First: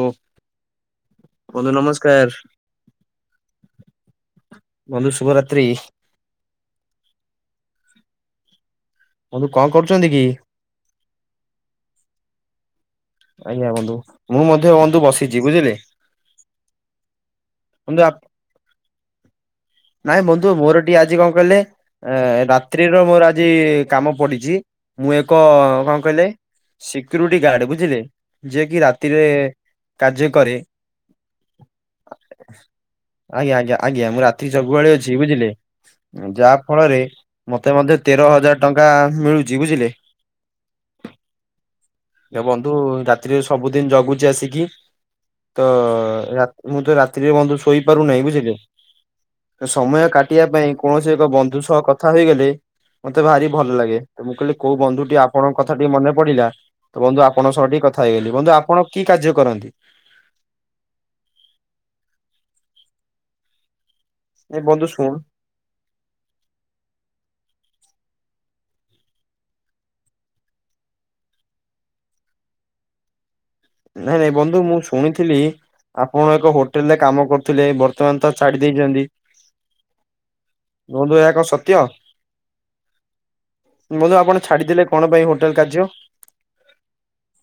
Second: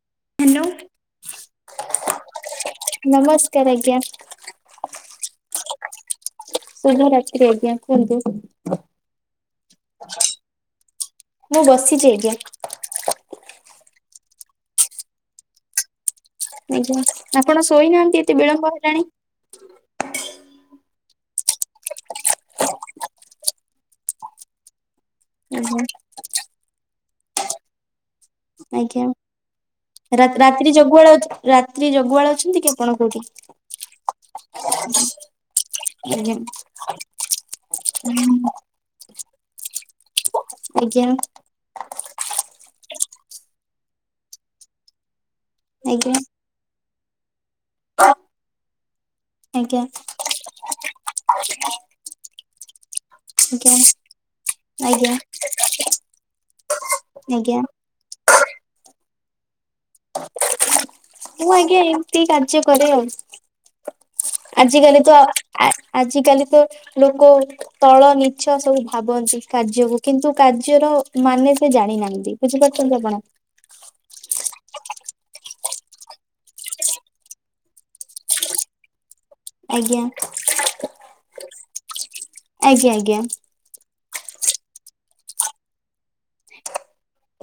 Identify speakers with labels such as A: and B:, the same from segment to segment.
A: ଓ
B: hello
A: ବନ୍ଧୁ ନମସ୍କାର
B: ନମସ୍କାର ଆଜ୍ଞା।
A: ବନ୍ଧୁ ଶୁଭ ରାତ୍ରି।
B: ଶୁଭ ରାତ୍ରି ଆଜ୍ଞା କୁହନ୍ତୁ।
A: ବନ୍ଧୁ କଁ କରୁଚନ୍ତି କି?
B: ମୁଁ ବସିଚି ଆଜ୍ଞା।
A: ଆଜ୍ଞା ବନ୍ଧୁ ମୁଁ ମଧ୍ୟ ବନ୍ଧୁ ବସିଚି ବୁଝିଲେ।
B: ଆଜ୍ଞା ଆପଣ
A: ବନ୍ଧୁ ଆପ୍
B: ଶୋଇନାହାନ୍ତି ଏତେ ବିଳମ୍ବ ହେଲାଣି।
A: ନାଇଁ ବନ୍ଧୁ ମୋରୋ ଟିକେ ଆଜି କଁ କହିଲେ। ଏଁ ରାତ୍ରିର ମୋର ଆଜି କାମ ପଡିଚି ମୁଁ ଏକ
B: ଆଜ୍ଞା
A: କଁ କହିଲେ। ଶିକ୍ରୁଟି ଗାର୍ଡ ବୁଝିଲେ ଯିଏ କି ରାତିରେ। କାର୍ଯ୍ୟ
B: ରାତ୍
A: କରେ
B: ରାତ୍ରି ଜଗୁଆଳ ଅଛ ରାତ୍ରି ଜଗୁଆଳ ଅଛନ୍ତି କି ଆପଣ କୋଉଠି।
A: ତି ଜଗୁଆଳି ଅଛି ବୁଝିଲେ
B: ଆଜ୍ଞା
A: ଯାହା ଫଳରେ ମତେ ମଧ୍ୟ ତେର
B: ଆଜ୍ଞା
A: ହଜାର ଟ ଙ୍କା ମିଳୁଚି ବୁଝିଲେ।
B: ଆଜ୍ଞା।
A: ବନ୍ଧୁ ରାତିରେ ସବୁଦିନ ଜଗୁଛି ଆସିକି। ତ
B: ଆଜ୍ଞା
A: ରାତ୍ ମୁଁ ତ ରାତ୍ରିରେ ବନ୍ଧୁ ଶୋଇପାରୁନାହିଁ ବୁଝିଲେ। ତ
B: ଆଜ୍ଞା
A: ସମୟ କାଟିବା ପାଇଁ କୌଣସି ଏକ ବନ୍ଧୁ ସହ କଥା ହୋଇଗଲେ। ମତେ ଭାରି ଭଲ ଲାଗେ ତ ମୁଁ କହିଲି କୋଉ ବନ୍ଧୁ
B: ଆଜ୍ଞା
A: ଟି ଆପଣଙ୍କ କଥା ଟିକେ ମନେ ପଡି଼ଲା। ତ ବନ୍ଧୁ ଆପଣଙ୍କ
B: ଆଜ୍ଞା
A: ସହ ଟିକେ କଥା ହେଇଗଲି ବନ୍ଧୁ ଆପଣ କି କାର୍ଯ୍ୟ କରନ୍ତି?
B: ମୁଁ ଆଜ୍ଞା ଏମନ୍ତି କାର୍ଯ୍ୟ କରେ ଆଉ।
A: ଏ ବନ୍ଧୁ
B: ଆଜିିକାଲି
A: ଶୁଣ
B: ତ ଆ ଆଜିକାଲି ତ ଲୋକୋ। ତଳ ନିଚ୍ଚ ସବୁ ଭାବନ୍ତି କାର୍ଯ୍ୟକୁ କିନ୍ତୁ କାର୍ଯ୍ୟର ମାନେ ସେ ଜାଣିନାହାନ୍ତି। ବୁଝିପାରୁଛନ୍ତି ଆପଣ?
A: ନାଇଁ, ନାଇଁ ବନ୍ଧୁ ମୁଁ ଶୁଣୁଥିଲି ଆପଣ ଏକ ହୋଟେଲ ରେ କାମ କରୁଥିଲେ ବର୍ତ୍ତମାନ ତ ଛାଡି ଦେଇଛନ୍ତି।
B: ଆଜ୍ଞା
A: ବନ୍ଧୁ ଏହା କଣ ସତ୍ୟ?
B: ଆଜ୍ଞା ଆଜ୍ଞା
A: ବନ୍ଧୁ ଆପଣ ଛାଡିଦେଲେ କଣ ପାଇଁ ହୋଟେଲ କାର୍ଯ୍ୟ?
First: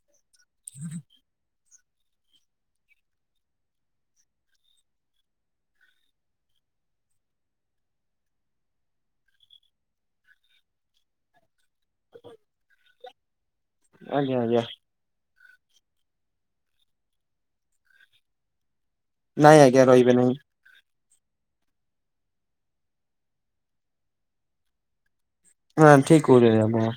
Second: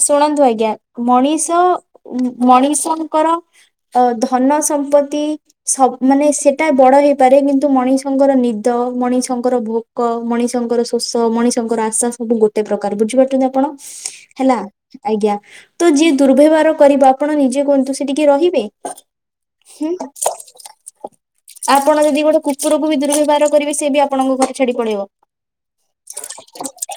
B: ଶୁଣନ୍ତୁ ଆଜ୍ଞା ମଣିଷ ମ-ମଣିଷଙ୍କର ଅ ଧନ ସମ୍ପତ୍ତି ସବୁ ମାନେ ସେଟା ବଡ ହେଇପାରେ କିନ୍ତୁ ମଣିଷଙ୍କର ନିଦ, ମଣିଷଙ୍କର ଭୋ କ, ମଣିଷଙ୍କର ଶୋଷ, ମଣିଷଙ୍କର ଆଶା ସବୁ ଗୋଟେ ପ୍ରକାର, ବୁଝିପାରୁଛନ୍ତି ଆପଣ?
A: ଆଜ୍ଞା,
B: ହେଲା
A: ଆଜ୍ଞା।
B: ଆଜ୍ଞା ତ ଯିଏ ଦୁର୍ ବ୍ଯବହାର କରିବ ଆପଣ ନିଜେ କୁହନ୍ତୁ, ସେଠି କିଏ ରହିବେ?
A: ନାଇଁ ଆଜ୍ଞା
B: ହୁଁ?
A: ରହିବେ ନାହିଁ
B: ଆପଣ ଯଦି ଗୋଟେ କୁକୁରକୁ ବି ଦୁର୍ ବ୍ଯବହାର କରିବେ ସେ ବି ଆପଣଙ୍କ ଘର ଛାଡି଼ ପଳେଇବ।
A: ନା ଠିକ୍ କହୁଛନ୍ତି ଆପଣ।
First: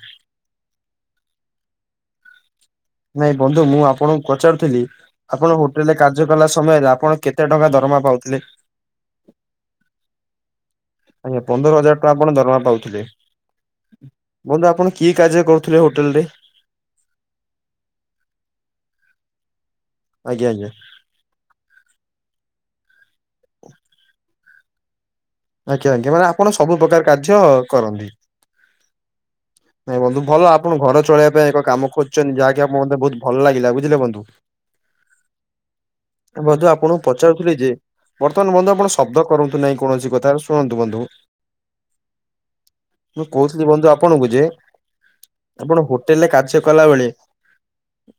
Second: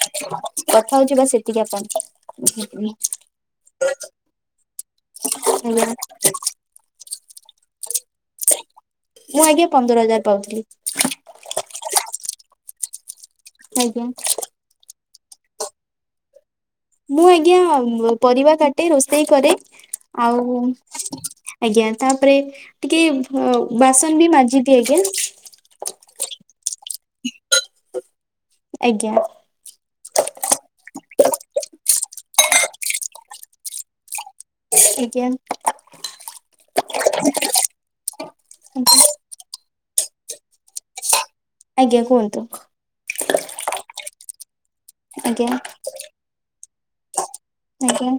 B: କଥା ହଉଛି ବା ସେତିକି ଆପଣ।
A: ନାଇଁ ବନ୍ଧୁ ମୁଁ ଆପଣଙ୍କୁ ପଚାରୁଥିଲି ଆପଣ
B: ଆଜ୍ଞା
A: ହୋଟେଲରେ କା କାର୍ଯ୍ୟ କଲା ସମୟରେ ଆପଣ କେତେ ଟଙ୍କା ଦରମା ପାଉଥିଲେ?
B: ମୁଁ ଆଜ୍ଞା ପନ୍ଦର ହଜାର ପାଉଥିଲି।
A: ଆଜ୍ଞା ପନ୍ଦର ହଜାର ଟଙ୍କା ଆପଣ ଦରମା ପାଉଥିଲେ?
B: ଆଜ୍ଞା।
A: ବନ୍ଧୁ ଆପଣ କି କାର୍ଯ୍ୟ କରୁଥିଲେ ହୋଟେଲ ରେ?
B: ମୁଁ ଆଜ୍ଞା ପରିବା କାଟେ, ରୋଷେଇ କରେ
A: ଆଜ୍ଞା
B: ଆଉ
A: ଆଜ୍ଞା
B: ଆଜ୍ଞା ତାପରେ ଟିକେ ଅ ବାସନ ବି ମାଜିଦିଏ ଆଜ୍ଞା।
A: ଆଜ୍ଞା, ଆଜ୍ଞା ମାନେ ଆପଣ ସବୁ ପ୍ରକାର କାର୍ଯ୍ୟ କରନ୍ତି?
B: ଆଜ୍ଞା।
A: ନାଇଁ ବନ୍ଧୁ ଭଲ ଆପଣ ଘର ଚଳେଇବା ପାଇଁ ଏକ କାମ ଖୋଜୁଛନ୍ତି ଯାହାକି ଆମକୁ ବହୁତ ଭଲ ଲାଗିଲା, ବୁଝିଲେ ବନ୍ଧୁ?
B: ଆଜ୍ଞା।
A: ବନ୍ଧୁ ଆପଣଙ୍କୁ ପଚାରୁଥିଲି ଯେ ବର୍ତ୍ତମାନ ବନ୍ଧୁ ଆପଣ ଶବ୍ଦ କରନ୍ତୁ ନାଇଁ କୌଣସି କଥାରେ, ଶୁଣନ୍ତୁ ବନ୍ଧୁ
B: ଆଜ୍ଞା କୁହନ୍ତୁ।
A: ମୁଁ କହୁଥିଲି ବନ୍ଧୁ ଆପଣଙ୍କୁ ଯେ
B: ଆଜ୍ଞା
A: ଆପଣ ହୋଟେଲ ରେ କାର୍ଯ୍ୟ କଲା ବେଳେ
B: ଆଜ୍ଞା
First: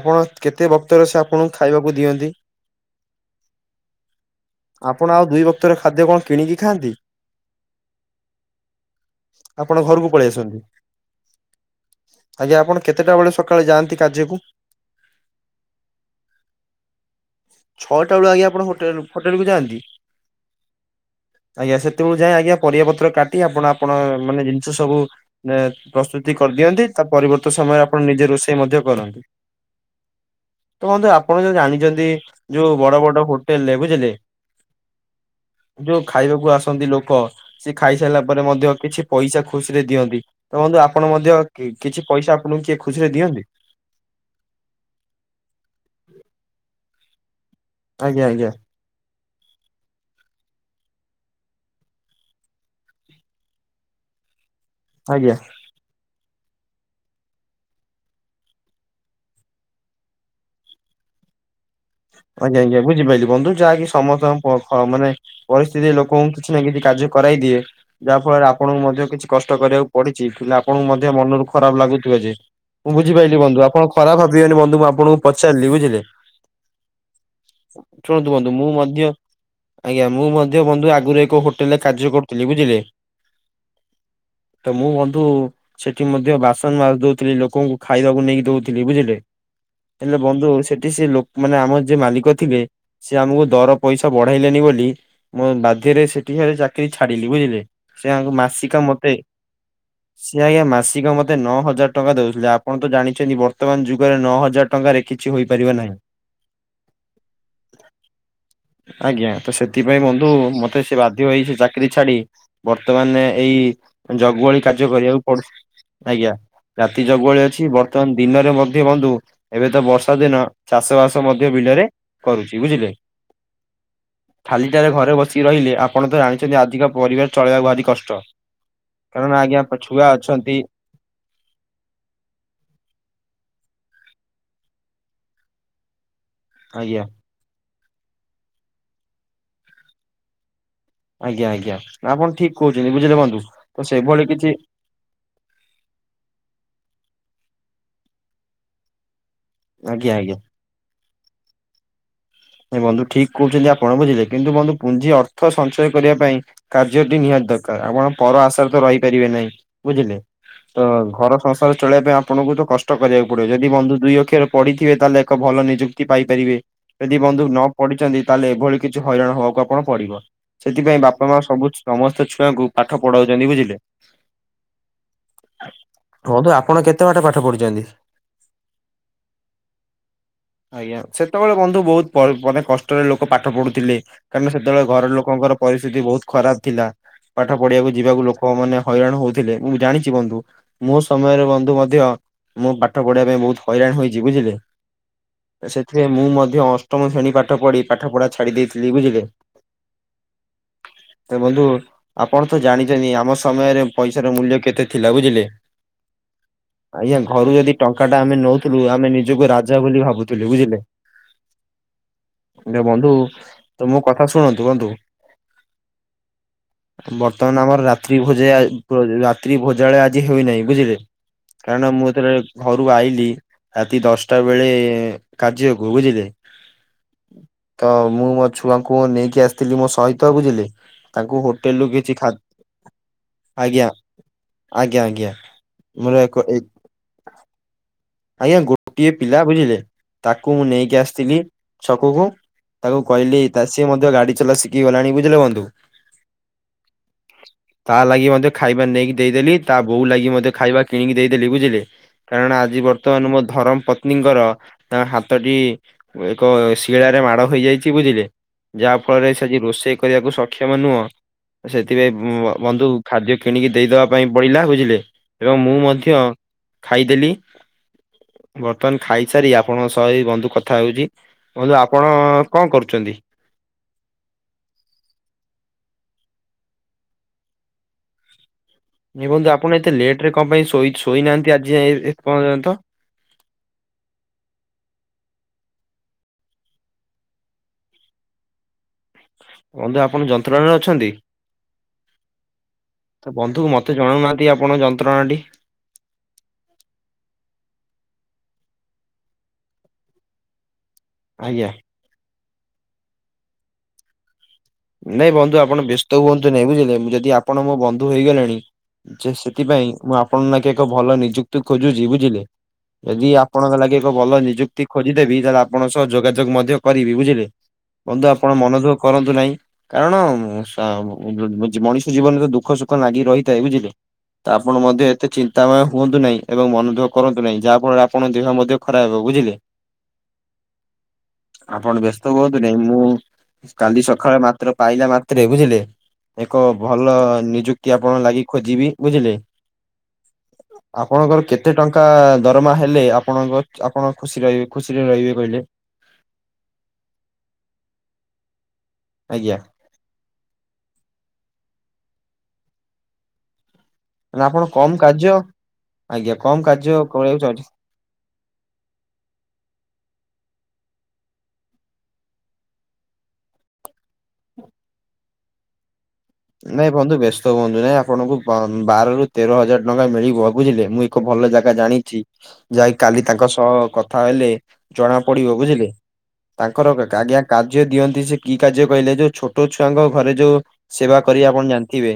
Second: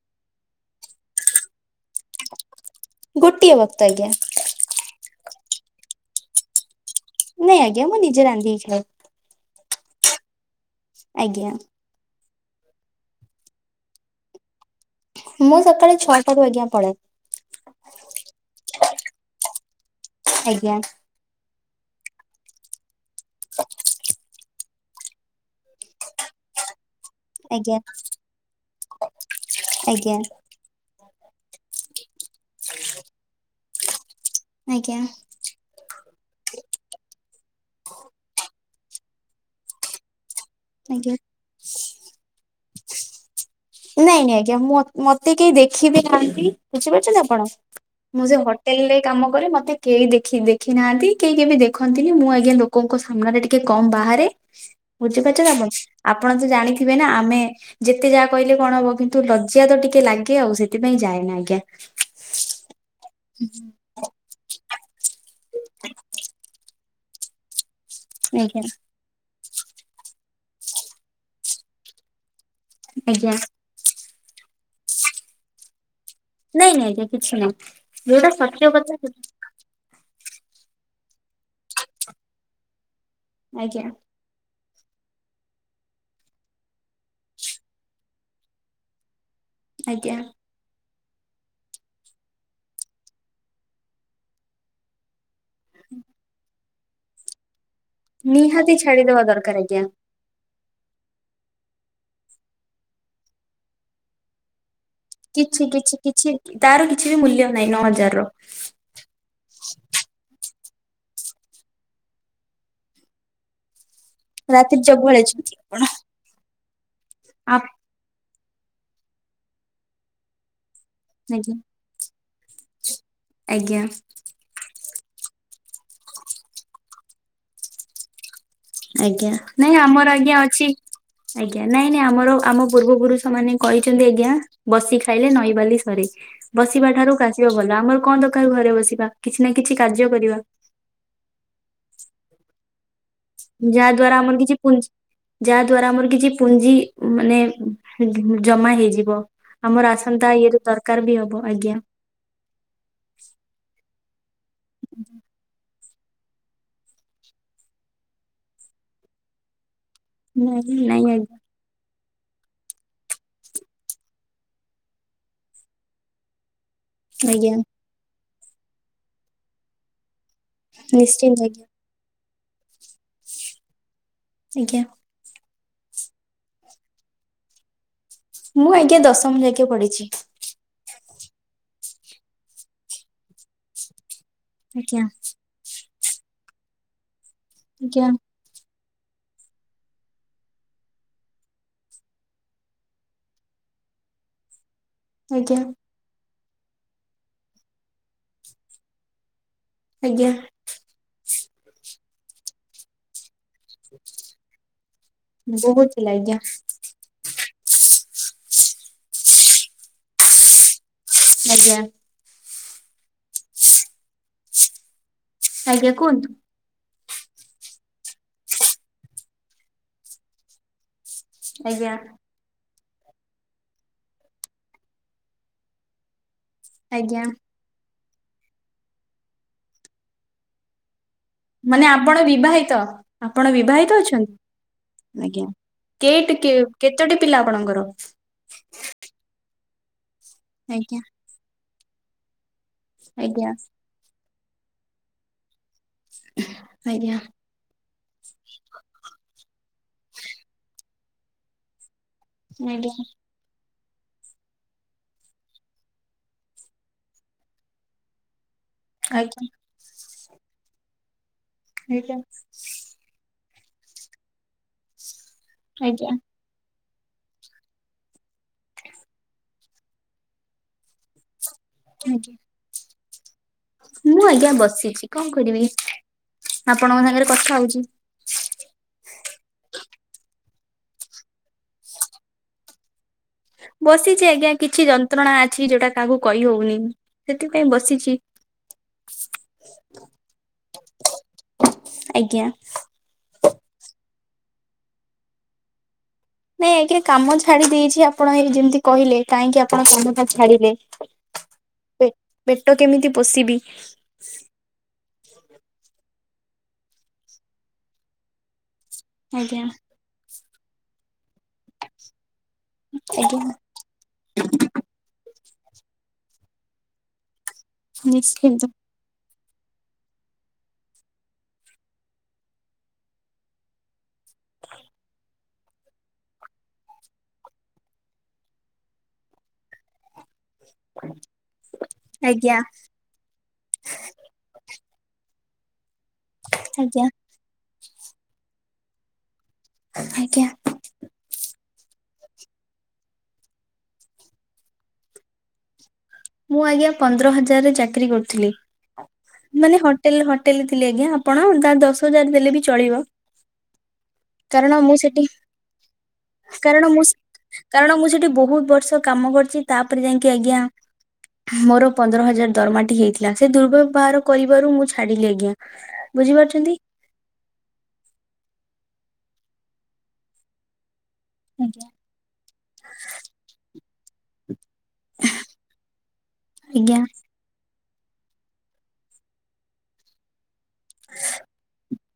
A: ଆପଣ କେତେ ବକ୍ତର ସେ ଆପଣଙ୍କୁ ଖାଇବାକୁ ଦିଅନ୍ତି?
B: ଗୋଟିିଏ ବକ୍ତ ଆଜ୍ଞା।
A: ଆପଣ ଆଉ ଦୁଇ ବକ୍ତର ଖାଦ୍ୟ କଣ କିଣିକି ଖାଆନ୍ତି?
B: ନାଇଁ ଆଜ୍ଞା ମୁଁ ନିଜେ ରାନ୍ଧିକି ଖାଏ।
A: ଆପଣ ଘରକୁ ପଳେଇ ଆସନ୍ତି?
B: ଆଜ୍ଞା।
A: ଆଜ୍ଞା ଆପଣ କେତେଟା ବେଳୁ ସକାଳେ ଯାଆନ୍ତି କାର୍ଯ୍ୟକୁ?
B: ମୁଁ ସକାଳେ ଛଅଟାରୁ ଆଜ୍ଞା ପଳାଏ।
A: ଛଅଟା ବେଳୁ ଆଜ୍ଞା ଆପଣ ହୋଟେଲ ହୋଟେଲକୁ ଯାଆନ୍ତି?
B: ଆଜ୍ଞା।
A: ଆଜ୍ଞା ସେତେବେଳୁ ଯାଏଁ ଆଜ୍ଞା ପରିବା ପତ୍ର କାଟି ଆପଣ ଆପଣ ମାନେ ଜିନିଷ ସବୁ ମ ପ୍ରସ୍ତୁତି କରିଦିଅନ୍ତି? ତା ପରିବର୍ତ୍ତ
B: ଆଜ୍ଞା
A: ସମୟରେ ଆପଣ ନିଜେ ରୋଷେଇ ମଧ୍ୟ କରନ୍ତି?
B: ଆଜ୍ଞା
A: ତ ବନ୍ଧୁ ଆପଣ ତ ଜାଣିଛନ୍ତି ଜୋଉ ବଡ ବଡ ହୋଟେଲରେ ବୁଝିଲେ?
B: ଆଜ୍ଞା।
A: ଯୋଉ ଖାଇବାକୁ ଆସନ୍ତି ଲୋକ ସିଏ ଖାଇସାରିଲା ପରେ ମଧ୍ୟ କିଛି ପଇସା ଖୁସିରେ ଦିଅନ୍ତି। ତ ବନ୍ଧୁ ଆପଣ
B: ଆଜ୍ଞା
A: ମଧ୍ୟ କିଛି ପଇସା ଆପଣଙ୍କୁ କିଏ ଖୁସିରେ ଦିଅନ୍ତି?
B: ନାଇଁ, ନାଇଁ ଆଜ୍ଞା ମୁଁ ମତେ କେହି ଦେଖିବି ନାହାନ୍ତି, ବୁଝିପାରୁଛନ୍ତି ଆପଣ,
A: ଆଜ୍ଞା
B: ମୁଁ ସେ
A: ଆଜ୍ଞା
B: ହୋ ଟେଲ ରେ କାମ କରେ ମତେ କେହି ଦେଖି, ଦେଖି ନାହାନ୍ତି କେହି କେବେ ଦେଖନ୍ତିନି ମୁଁ ଆଜ୍ଞା ଲୋକଙ୍କ ସାମ୍ନାରେ ଟିକେ କମ୍ ବାହାରେ।
A: ଆଜ୍ଞା।
B: ବୁଝିପାରୁଛନ୍ତି ଆପଣ। ଆପଣ ତ ଜାଣିଥିବେ ନା ଆମେ ଯେତେ ଯାହା କହିଲେ କଣ ହବ କିନ୍ତୁ ଲଜିଆ ତ ଟିକେ ଲାଗେ ଆଉ ସେଥିପାଇଁ ଜାଏନା ଆଜ୍ଞା।
A: ଆଜ୍ଞା, ଆଜ୍ଞା ବୁଝିପାଇଲି ବନ୍ଧୁ ଯାହା କି ସମସ୍ତ ମାନେ ପରିସ୍ଥିତି ଲୋକଙ୍କୁ କିଛି ନା କିଛି କାର୍ଯ୍ୟ କରାଇ ଦିଏ ଯାହା ଫଳରେ
B: ଆଜ୍ଞା
A: ଆପଣଙ୍କୁ ମଧ୍ୟ କିଛି କଷ୍ଟ କରିବାକୁ ପଡିଛି ପିଲା ଆପଣଙ୍କୁ ମଧ୍ୟ ମନରୁ ଖରାପ ଲାଗୁଥିବ ଯେ ମୁଁ
B: ଆଜ୍ଞା
A: ବୁଝିପାଇଲି ବନ୍ଧୁ ଆପଣ ଖରାପ ଭାବିବେନି ବନ୍ଧୁ ମୁଁ ଆପଣଙ୍କୁ ପଚାରିଲି ବୁଝିଲେ।
B: ନାଇଁ ନାଇଁ କିଛି ନାହିଁ।
A: ଶୁଣନ୍ତୁ
B: ଯୋଉଟା
A: ବନ୍ଧୁ ମୁଁ
B: ସତ୍ୟ
A: ମଧ୍ୟ
B: କଥା
A: ଆଜ୍ଞା ମୁଁ ମଧ୍ୟ ବନ୍ଧୁ ଆଗରୁ ଏକ ହୋଟେଲରେ କାର୍ଯ୍ୟ କରୁଥିଲି ବୁଝିଲେ।
B: ଆଜ୍ଞା।
A: ତ ମୁଁ ବନ୍ଧୁ ସେଠି ମଧ୍ୟ ବାସନ ମାଜି ଦଉଥିଲି, ଲୋକଙ୍କୁ ଖାଇବାକୁ ନେଇକି ଦଉଥିଲି ବୁଝିଲେ।
B: ଆଜ୍ଞା
A: ହେଲେ ବନ୍ଧୁ ସେଠି ସେ ଲୋକ ମାନେ ଆମ ଯିଏ ମାଲିକ ଥିଲେ ସେ ଆମକୁ ଦର ପଇସା ବଢାଇଲେନି ବୋଲି ମୁଁ ବାଧ୍ୟରେ ସେଠି କାର ଚାକିରୀ ଛାଡିଲି ବୁଝିଲେ ସେ ୟାଙ୍କ
B: ନିହାତି
A: ମାସିକା ମତେ
B: ଛାଡିଦବା ଦରକାର ଆଜ୍ଞା।
A: ସିଏ ଆଜ୍ଞା ମାସିକ ମତେ ନଅ ହଜାର ଟଙ୍କା ଦଉଥିଲେ ଆପଣ ତ ଜାଣିଛନ୍ତି ବର୍ତ୍ତମାନ ଯୁଗରେ ନଅ ହଜାର ଟଙ୍କାରେ କିଛି ହୋଇପାରିବ
B: କିଛି
A: ନାହିଁ।
B: କିଛି ତାର କିଛି ବି ମୂଲ୍ୟ ନାହିଁ, ନଅ ହଜାରର।
A: ଆଜ୍ଞା। ତ ସେଥିପାଇଁ ବନ୍ଧୁ ମତେ ସେ ବାଧ୍ୟ ହେଇ ସେ ଚାକିରି ଛାଡି ବର୍ତ୍ତମାନ ଏଇ ଜଗୁଆଳି
B: ରାତିରେ
A: କାର୍ଯ୍ୟ କରିବାକୁ ପଡୁଛି।
B: ଜଗୁଆଳେଛନ୍ତି ଆପଣ।
A: ଆଜ୍ଞା ରାତି ଜଗୁଆଳି ଅଛି।
B: ଆପ-
A: ବର୍ତ୍ତମାନ ଦିନରେ ମଧ୍ୟ ବନ୍ଧୁ ଏବେ ତ ବର୍ଷା ଦିନ ଚାଷବାସ ମଧ୍ୟ
B: ଆଜ୍ଞା
A: ବିଲରେ କରୁଛି ବୁଝିଲେ?
B: ଆଜ୍ଞା।
A: ଖାଲିଟାରେ ଘରେ ବସିକି ରହିଲେ, ଆପଣ ତ ଜାଣିଛନ୍ତି ଆଜିକା ପରିବାର ଚଳେଇବା ଭାରି କଷ୍ଟ। କାରଣ
B: ଆଜ୍ଞା। ନାଇଁ
A: ଛୁଆ
B: ଆମର ଆଜ୍ଞା
A: ଅଛନ୍ତି
B: ଅଛି। ଆଜ୍ଞା ନାଇଁ ନାଇଁ ଆମର ଆମ ପୂର୍ବପୁରୁଷମାନେ କହିଛନ୍ତି ଆଜ୍ଞା ବସି ଖାଇଲେ ନଈବାଲି ସରେ। ବସିବା
A: ଆଜ୍ଞା
B: ଠାରୁ କାସିବା ଭଲ। ଆମର କଣ ଦରକାର ଘରେ ବସିବା, କିଛି ନା କିଛି କାର୍ଯ୍ୟ କରିବା।
A: ଆଜ୍ଞା ଆଜ୍ଞା ଆପଣ ଠିକ କହୁଛନ୍ତି, ବୁଝିଲେ ବନ୍ଧୁ ତ
B: ଯାହା ଦ୍ଵାରା
A: ସେଇଭଳି
B: ଆମର କିଛି ପୁ ଯାହା ଦ୍ଵାରା ଆମର କିଛି ପୁଞ୍ଜି ମାନେ ଜମା ହେଇଯିବ। ଆମର
A: ଆଜ୍ଞା
B: ଆସନ୍ତା
A: ଆଜ୍ଞା।
B: ଇଏରୁ ଦରକାର ବି ହବ। ଆଜ୍ଞା।
A: ବନ୍ଧୁ ଠିକ କହୁଛନ୍ତି ଆପଣ ବୁଝିଲେ କିନ୍ତୁ ବନ୍ଧୁ ପୁଞ୍ଜି ଅର୍ଥ ସଞ୍ଚୟ କରିବା ପାଇଁ କାର୍ଯ୍ୟଟି ନିହାତି ଦରକାର, ଆପଣ ପର ଆଶାରେ ତ ରହିପାରିବେ ନାହିଁ, ବୁଝିଲେ
B: ନାଇଁ
A: ତ
B: ନାଇଁ ଆଜ୍ଞା
A: ଘର ସଂସାର ଚଳେଇବା ପାଇଁ ଆପଣଙ୍କୁ ତ କଷ୍ଟ କରିବାକୁ ପଡିବ, ଯଦି ବନ୍ଧୁ ଦୁଇ ଅକ୍ଷର ପଢିଥିବେ ତାହେଲେ ଏକ ଭଲ ନିଯୁକ୍ତି ପାଇପାରିବେ। ଯଦି ବନ୍ଧୁ
B: ଆଜ୍ଞା।
A: ନ ପଡିିଛନ୍ତି ତାହେଲେ ଏଭଳି କିଛି ହଇରାଣ ହବାକୁ ଆପଣ ପଡିବ, ସେଥିପାଇଁ ବାପା
B: ନିଶ୍ଚିନ୍ତ
A: ମା
B: ଆଜ୍ଞା
A: ସବୁ ସମସ୍ତ ଛୁଆଙ୍କୁ ପାଠ ପଢାଉଛନ୍ତି ବୁଝିଲେ।
B: ଆଜ୍ଞା।
A: ବନ୍ଧୁ ଆପଣ କେତେ ବାଟ ପାଠ ପଢିଛନ୍ତି?
B: ମୁଁ ଆଜ୍ଞା ଦଶମ ଯାକେ ପଢିଛି।
A: ଆଜ୍ଞା ସେତେବେଳେ ବନ୍ଧୁ ବହୁତ ମାନେ କଷ୍ଟରେ ଲୋକ ପାଠ ପଢୁଥିଲେ। କାରଣ ସେତେବେଳେ
B: ଆଜ୍ଞା
A: ଘର ଲୋକଙ୍କର ପରିସ୍ଥିତି ବହୁତ ଖରାପ ଥିଲା, ପାଠ ପଢିବାକୁ
B: ଆଜ୍ଞା।
A: ଯିବାକୁ ଲୋକ ମାନେ ହଇରାଣ ହଉଥିଲେ, ମୁଁ ଜାଣିଛି ବନ୍ଧୁ ମୋ ସମୟରେ ବନ୍ଧୁ ମଧ୍ୟ ମୁଁ ପାଠ ପଢ଼ିବା ପାଇଁ ବହୁତ ହଇରାଣ ହୋଇଛି ବୁଝିଲେ।
B: ଆଜ୍ଞା।
A: ସେଥିପାଇଁ ମୁଁ ମଧ୍ୟ ଅଷ୍ଟମ ଶ୍ରେଣୀ ପାଠ ପଢ଼ି, ପାଠପଢା ଛାଡ଼ି ଦେଇଥିଲି ବୁଝିଲେ।
B: ଆଜ୍ଞା।
A: ତ ବନ୍ଧୁ ଆପଣ ତ ଜାଣିଛନ୍ତି ଆମ ସମୟରେ ପଇସାର ମୂଲ୍ୟ କେତେ ଥିଲା ବୁଝିଲେ।
B: ବହୁତ ଥିଲା ଆଜ୍ଞା
A: ଆଜ୍ଞା ଘରୁ ଯଦି ଟଙ୍କାଟା ଆମେ ନଉଥିଲୁ, ଆମେ ନିଜକୁ ରାଜା ବୋଲି ଭାବୁଥିଲୁ ବୁଝିଲେ।
B: ଆଜ୍ଞା।
A: ହେଲେ ବନ୍ଧୁ ତ ମୋ କଥା ଶୁଣନ୍ତୁ ବନ୍ଧୁ।
B: ଆଜ୍ଞା କୁହନ୍ତୁ।
A: ବର୍ତ୍ତମାନ ଆମର ରାତ୍ରି ଭୋଜେୟା ରାତ୍ରି ଭୋଜାଳୟ ଆଜି ହେଇନାହିଁ ବୁଝିଲେ। କାରଣ
B: ଆଜ୍ଞା
A: ମୁଁ ଯେତେବେଳେ ଘରୁକୁ ଆଇଲି ରାତି ଦଶଟା ବେଳେ କାର୍ଯ୍ୟକୁ ବୁଝିଲେ
B: ଆଜ୍ଞା।
A: ତ ମୁଁ ମୋ ଛୁଆଙ୍କୁ ନେଇକି ଆସିଥିଲି, ମୋ ସହିତ ବୁଝିଲେ। ତାଙ୍କୁ ହୋଟେଲ ରୁ
B: ମାନେ
A: କିଛି
B: ଆପଣ
A: ଖା
B: ବିବାହିତ, ଆପଣ
A: ଆଜ୍ଞା
B: ବିବାହିତ ଅଛନ୍ତି? ଆଜ୍ଞା
A: ମୋର
B: କେଇ
A: ଏକ
B: ଟିକେ
A: ଏ
B: କେତୋଟି ପିଲା ଆପଣଙ୍କର?
A: ଆଜ୍ଞା ଗୋଟିଏ ପିଲା ବୁଝିଲେ, ତାକୁ ମୁଁ ନେଇକି
B: ଆଜ୍ଞା।
A: ଆସିଥିଲି ଛକକୁ। ତାକୁ କହିଲି,
B: ଆଜ୍ଞା
A: ତା ସିଏ ମଧ୍ୟ ଗାଡି ଚଲା ଶିଖିଗଲାଣି ବୁଝିଲେ ବନ୍ଧୁ।
B: ଆଜ୍ଞା।
A: ତା ଲାଗି ମତେ ଖାଇବା ନେଇକି ଦେଇଦେଲି, ତା ବୋଉ ଲାଗି ମଧ୍ୟ ଖାଇବା କିଣିକି ଦେଇଦେଲି, ବୁଝିଲେ। କାରଣ ଆଜି
B: ଆଜ୍ଞା
A: ବର୍ତ୍ତମାନ ମୋ ଧରମ ପତ୍ନୀଙ୍କର ତାଙ୍କ ହାତଟି ଏକ ଶିଳାରେ ମାଡ ହୋଇଯାଇଚି ବୁଝିଲେ ଯାହା ଫଳରେ
B: ଆଜ୍ଞା
A: ସେଠି ରୋଷେଇ କ କରିବାକୁ ସକ୍ଷମ ନୁହଁ, ସେଥିପାଇଁ
B: ଆଜ୍ଞା
A: ବଁ ବନ୍ଧୁ ଖାଦ୍ୟ କିଣିକି ଦେଇଦବା ପାଇଁ ପଇଲା ବୁଝିଲେ ଏବଂ ମୁଁ
B: ଆଜ୍ଞା
A: ମଧ୍ୟ ଖାଇଦେଲି। ବର୍ତ୍ତମାନ ଖାଇସାରି ଆପଣଙ୍କ ସହ ଏ ବନ୍ଧୁ କଥା ହଉଚି। କହିଲି ଆପଣ
B: ଆଜ୍ଞା।
A: କଁ କରୁଚନ୍ତି?
B: ମୁଁ ଆଜ୍ଞା ବସିଚି କଣ କରିବି ଆପଣଙ୍କ ସାଙ୍ଗରେ କଥା ହଉଚି।
A: ଦେଖନ୍ତୁ ଆପଣ ଏତେ ଲେଟ ରେ କଣ ପାଇଁ ଶୋଇ ଶୋଇନାହାନ୍ତି ଆଜିଯାଏଁ ଏ ପର୍ଯ୍ୟନ୍ତ
B: ବସିଚି ଆଜ୍ଞା କିଛି ଯନ୍ତ୍ରଣା ଅଛି ଯୋଉଟା କାହାକୁ କହିହଉନି ସେଥିପାଇଁ ବସିଚି।
A: ବନ୍ଧୁ ଆପଣ ଯନ୍ତ୍ରଣାରେ ଅଛନ୍ତି?
B: ଆଜ୍ଞା।
A: ତ ବନ୍ଧୁ ମୋତେ ଜଣଉନାହାନ୍ତି ଆପଣ ଯନ୍ତ୍ରଣା ଟି?
B: ନାଇଁ ଏକରେ କାମ ଛାଡି ଦେଇଚି ଆପଣ ଏଇ ଯେମିତି କହିଲେ କାହିଁକି ଆପଣ କାମଟା ଛାଡିଲେ?
A: ଆଜ୍ଞା।
B: ପେ ପେଟ କେମିତି ପୋଷିବି?
A: ନାଇଁ ବନ୍ଧୁ ଆପଣ ବ୍ୟସ୍ତ ହୁଅନ୍ତୁନି ବୁଝିଲେ, ମୁଁ ଯଦି ଆପଣ ମୋ ବନ୍ଧୁ ହେଇଗଲେଣି ଯେ
B: ଆଜ୍ଞା
A: ସେଥିପାଇଁ ମୁଁ ଆପଣଙ୍କ ନାଗି ଏକ ଭଲ ନିଯୁକ୍ତି ଖୋଜୁଚି ବୁଝିଲେ। ଯଦି
B: ଆଜ୍ଞା
A: ଆପଣଙ୍କ ଲାଗି ଭଲ ନିଯୁକ୍ତି ଖୋଜିଦେବି ତାହାଲେ ଆପଣ ସହ ଯୋଗାଯୋଗ ମଧ୍ୟ କରିବି ବୁଝିଲେ ବନ୍ଧୁ ଆପଣ
B: ନିଶ୍ଚିନ୍ତ।
A: ମନଦୁଃ କରନ୍ତୁ ନାଇଁ। କାରଣ ମ ସାମ୍ ଉ ବ ମଣିଷ ଜୀବନରେ ଦୁଃଖ ସୁଖ ଲାଗି ରହିଥାଏ ବୁଝିଲେ। ତ ଆପଣ ମଧ୍ୟ ଏତେ ଚିନ୍ ନ୍ତା ମୟ ହୁଅନ୍ତୁ ନାହିଁ ଏବଂ ମନଦୁଃଖ କରନ୍ତୁ ନାହିଁ ଯାହା ଫଳରେ ଆପଣ ଦେହ ମଧ୍ୟ ଖରାପ ହେବ ବୁଝିଲେ। ଆପଣ ବ୍ୟସ୍ତ
B: ଆଜ୍ଞା
A: ହୁଅନ୍ତୁ ନାଇ ମୁଁ କାଲି ସଖାଳେ ମା ତ୍ର ପାଇଲା ମାତ୍ରେ ବୁଝିଲେ ଏକ
B: ଆଜ୍ଞା
A: ଭଲ ନିଯୁକ୍ କ୍ତି ଆପଣଙ୍କ ଲାଗି ଖୋଜିବି ବୁଝିଲେ।
B: ଆଜ୍ଞା।
A: ଆପଣଙ୍କର କେତେ ଟଙ୍କା ଦରମା ହେଲେ ଆପଣଙ୍କଚ୍ ଆପଣ ଖୁସିରହିବେ ଖୁସିରେ ରହିବେ କହିଲେ।
B: ମୁଁ ଆଜ୍ଞା ପନ୍ଦର ହଜାରରେ ଚାକିରୀ କରୁଥିଲି।
A: ଆଜ୍ଞା
B: ମାନେ ହଟ୍ ଟେଲ ହୋଟେଲ ରେ ଥିଲି ଆଜ୍ଞା ଆପଣ ତା ଦଶ ହଜାର ଦେଲେ ବି ଚଳିବ।
A: ନା ଆପଣ
B: କାରଣ
A: କମ
B: ମୁଁ ସେଟି
A: କାର୍ଯ୍ୟ ଆଜ୍ଞା କମ
B: କାରଣ
A: କାର୍ଯ୍ୟ
B: ମୁଁ
A: କରିବାକୁ ଚାହୁଁଛନ୍ତି।
B: ସ କାରଣ ମୁଁ ସେଠି ବହୁତ ବର୍ଷ କାମ କରୁଚି ତାପରେ ଯାଇଁକି ଆଜ୍ଞା ମୋର ପନ୍ଦର ହଜାର ଦରମାଟି ହେଇଥିଲା। ସେ ଦୁର୍ବ୍ୟବହାର କରିବାରୁ ମୁଁ ଛାଡିଲି ଆଜ୍ଞା। ବୁଝିପାରୁଚନ୍ତି।
A: ନାଇଁ ବନ୍ଧୁ ବ୍ୟସ୍ତ ହୁଅନ୍ତୁ ନାଇଁ ଆପଣଙ୍କୁ ବ ବାର ରୁ ତେର ହଜାର ଟଙ୍କା ମିଳିବ ବୁଝିଲେ ମୁଁ ଏକ ଭଲ ଜାଗା
B: ଆଜ୍ଞା
A: ଜାଣିଚି ଯାଇ କାଲି ତାଙ୍କ ସହ କଥା ହେଲେ ଜଣା ପଡିବ ବୁଝିଲେ ତାଙ୍କର ଆଜ୍ଞା କାର୍ଯ୍ୟ ଦିଅନ୍ତି ସେ କି କାର୍ଯ୍ୟ କହିଲେ ଯୋଉ ଛୋଟ ଛୁଆଙ୍କ ଘରେ ଯୋଉ ସେବା କରିବା ଆପଣ ଜାଣିଥିବେ।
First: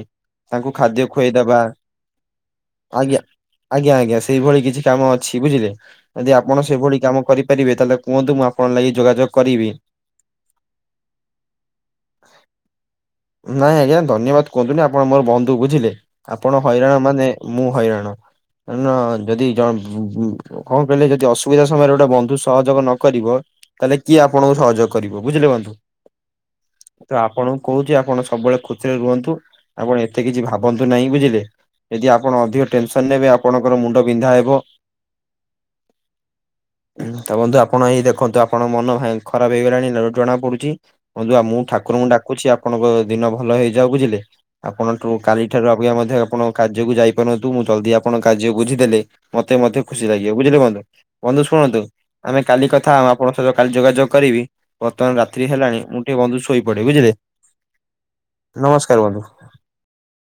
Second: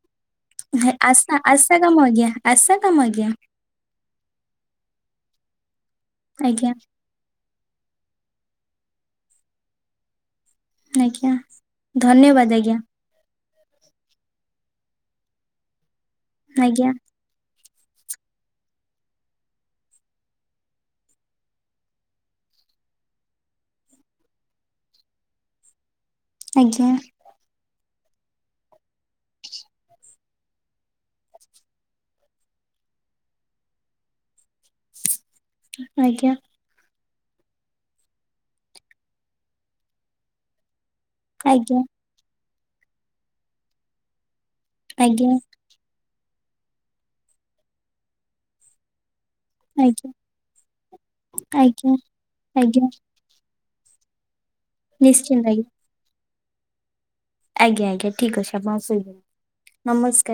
A: ତାଙ୍କୁ
B: ହେ
A: ଖାଦ୍ୟ
B: ଆସା
A: ଖୁଆଇଦବା
B: ଆସା କାମ ଆଜ୍ଞା ଆସା କାମ ଆଜ୍ଞା।
A: ଆଜ୍ଞା, ଆଜ୍ଞା ସେଇଭଳି କିଛି କାମ ଅଛି ବୁଝିଲେ। ଯଦି ଆପଣ
B: ଆଜ୍ଞା
A: ସେଭଳି କାମ କରି ପାରିବେ ତାହେଲେ କୁହନ୍ତୁ ମୁଁ ଆପଣ ଲାଗି ଯୋଗାଯୋଗ କରିବି।
B: ଆଜ୍ଞା ଧନ୍ୟବାଦ୍ ଆଜ୍ଞା।
A: ନାଇଁ ଆଜ୍ଞା ଧନ୍ୟବାଦ କୁହନ୍ତୁନି ଆପଣ ମୋର ବନ୍ଧୁ ବୁଝିଲେ। ଆପଣ
B: ଆଜ୍ଞା
A: ହଇରାଣ ମାନେ ମୁଁ ହଇରାଣ। ନା ଯଦି ଜଣ ଉଁ, କଣ କହିଲେ ଯଦି ଅସୁବିଧା ସମୟରେ ଗୋଟେ ବନ୍ଧୁ ସହଯୋଗ ନ କରିବ ତାହେଲେ କିଏ ଆପଣଙ୍କୁ ସହଯୋଗ କରିବ ବୁଝିଲେ ବନ୍ଧୁ।
B: ଆଜ୍ଞା।
A: ତ ଆପଣଙ୍କୁ କହୁଛି ଆପଣ ସବୁବେଳେ ଖୁସିରେ ରୁହନ୍ତୁ। ଆପଣ ଏତେ କିଛି ଭାବନ୍ତୁ ନାହିଁ ବୁଝିଲେ। ଯଦି ଆପଣ ଅଧିକ ଟେନସନ୍ ନେବେ ଆପଣଙ୍କର ମୁଣ୍ଡ ବିନ୍ଧା ହେବ।
B: ଆଜ୍ଞା।
A: ଉଁ, ତ ବନ୍ଧୁ ଆପଣ ଏଇ ଦେଖନ୍ତୁ ଆପଣ ମନ ଭା ଖରାପ ହେଇ ଗଲାଣି ଲ-ଜଣା ପଡୁଛି। ବନ୍ଧୁ ଆଉ ମୁଁ
B: ଆଜ୍ଞା
A: ଠାକୁରଙ୍କୁ ଡାକୁଛି ଆପଣଙ୍କ ଦିନ ଭଲ ହେଇ ଯାଉ ବୁଝିଲେ। ଆପଣଙ୍କୁ
B: ଆଜ୍ଞା
A: କାଲି ଠାରୁ ଅବିକା ମଧ୍ୟ ଆପଣ କାର୍ଯ୍ୟ କୁ ଯାଇପାରୁ ନାହାନ୍ତୁ ମୁଁ ଜଲଦି ଆପଣଙ୍କ କାର୍ଯ୍ୟ ବୁଝିଦେଲେ ମୋତେ ମଧ୍ୟ
B: ଆଜ୍ଞା
A: ଖୁସି ଲାଗିବ ବୁଝିଲେ ବନ୍ଧୁ। ବନ୍ଧୁ
B: ଆଜ୍ଞା
A: ଶୁଣନ୍ତୁ
B: ଆଜ୍ଞା
A: ଆମେ କାଲି
B: ଆଜ୍ଞା
A: କଥା ହବା। ଫୋନ୍ ସହିତ କାଲି ଯୋଗାଯୋଗ କରିବି। ବର୍ତ୍ତମାନ
B: ନିଶ୍ଚିନ୍ତ
A: ରାତ୍ରି
B: ଆଜ୍ଞା।
A: ହେଲାଣି ମୁଁ ଟିକେ ବନ୍ଧୁ ଶୋଇପଡେ ବୁଝିଲେ।
B: ଆଜ୍ଞା, ଆଜ୍ଞା ଠିକ୍ ଅଛି ଆପଣ
A: ନମସ୍କାର ବନ୍ଧୁ।
B: ଶୋଇପଡ। ନମସ୍କାର।